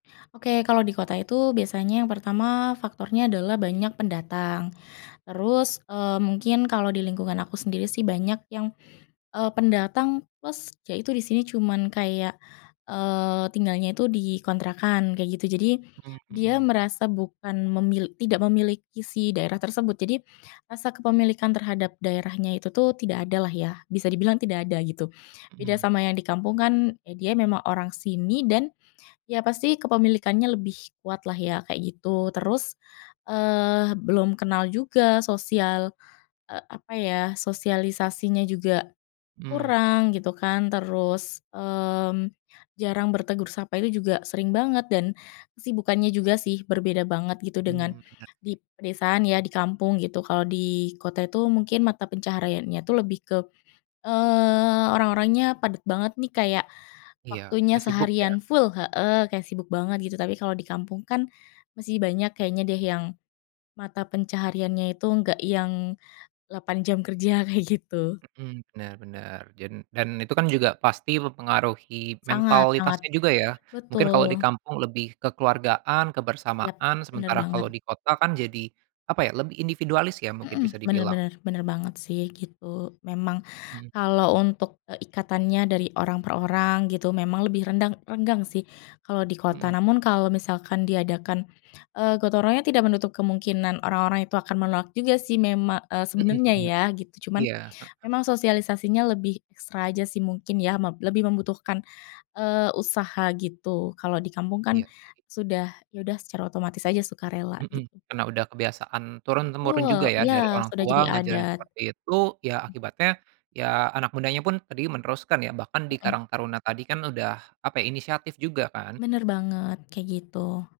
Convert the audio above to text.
Oke, kalau di kota itu biasanya yang pertama faktornya adalah banyak pendatang. Terus, eee, mungkin kalau di lingkungan aku sendiri sih banyak yang, eee, pendatang plus, ya itu di sini cuman kayak, eee, tinggalnya itu di kontrakan kayak gitu. Jadi, Mmm, dia mhm. merasa bukan memil tidak memiliki si daerah tersebut. Jadi rasa kepemilikan terhadap daerahnya itu tuh tidak ada lah ya, bisa dibilang tidak ada gitu. Beda Mhm. sama yang di kampung kan, ya dia memang orang sini dan ya pasti kepemilikannya lebih kuat lah ya, kayak gitu. Terus, eee, belum kenal juga sosial, eee, apa ya, sosialisasinya juga Mmm. kurang gitu kan, terus, mmm, jarang bertegur sapa, itu juga sering banget dan kesibukannya juga sih, berbeda banget gitu, dengan Mmm, bener di sih. pedesaan ya, di kampung gitu. Kalau di kota itu mungkin mata pencahariannya itu lebih ke, eee, orang-orangnya padat banget nih, kayak Iya, waktunya dah sibuk ya? seharian full heeh, kayak sibuk banget gitu, tapi kalau di kampung kan masih banyak kayaknya deh, yang mata pencahariannya itu enggak yang 8 jam kerja, kayak gitu. Mhm, bener bener, dan dan itu kan juga pasti mempengaruhi Sangat sangat, mentalitasnya juga ya. Mungkin kalau di betul. kampung lebih kekeluargaan, Yap, kebersamaan, bener sementara kalau banget. di kota kan jadi apa ya, lebih individualis ya, mungkin bisa Mhm, bener dibilang? bener bener banget sih, gitu. Memang Mhm. kalau untuk, eee, ikatannya dari orang per orang gitu, memang lebih rendang renggang sih, kalau di kota. Mhm. Namun kalau misalkan diadakan, eee, gotong royongnya, tidak menutup kemungkinan orang-orang itu akan menolak juga sih, mema eee, Mhm sebenernya mhm, ya, gitu. Cuman iya, heeh. memang sosialisasinya lebih ekstra aja sih, mungkin ya, meb lebih membutuhkan, eee, usaha gitu, kalau di kampung kan Iya sih. sudah ya udah secara otomatis aja, sukarela Mhm, gitu. karena udah kebiasaan turun-temurun Betul, juga ya, iya dari orang sudah tua jadi ngajarin adat. seperti itu, ya Mmm. akibatnya, ya anak mudanya pun tadi meneruskan ya. Bahkan di Mhm. karang taruna tadi kan udah apa, inisiatif juga kan? Bener banget, kayak gitu.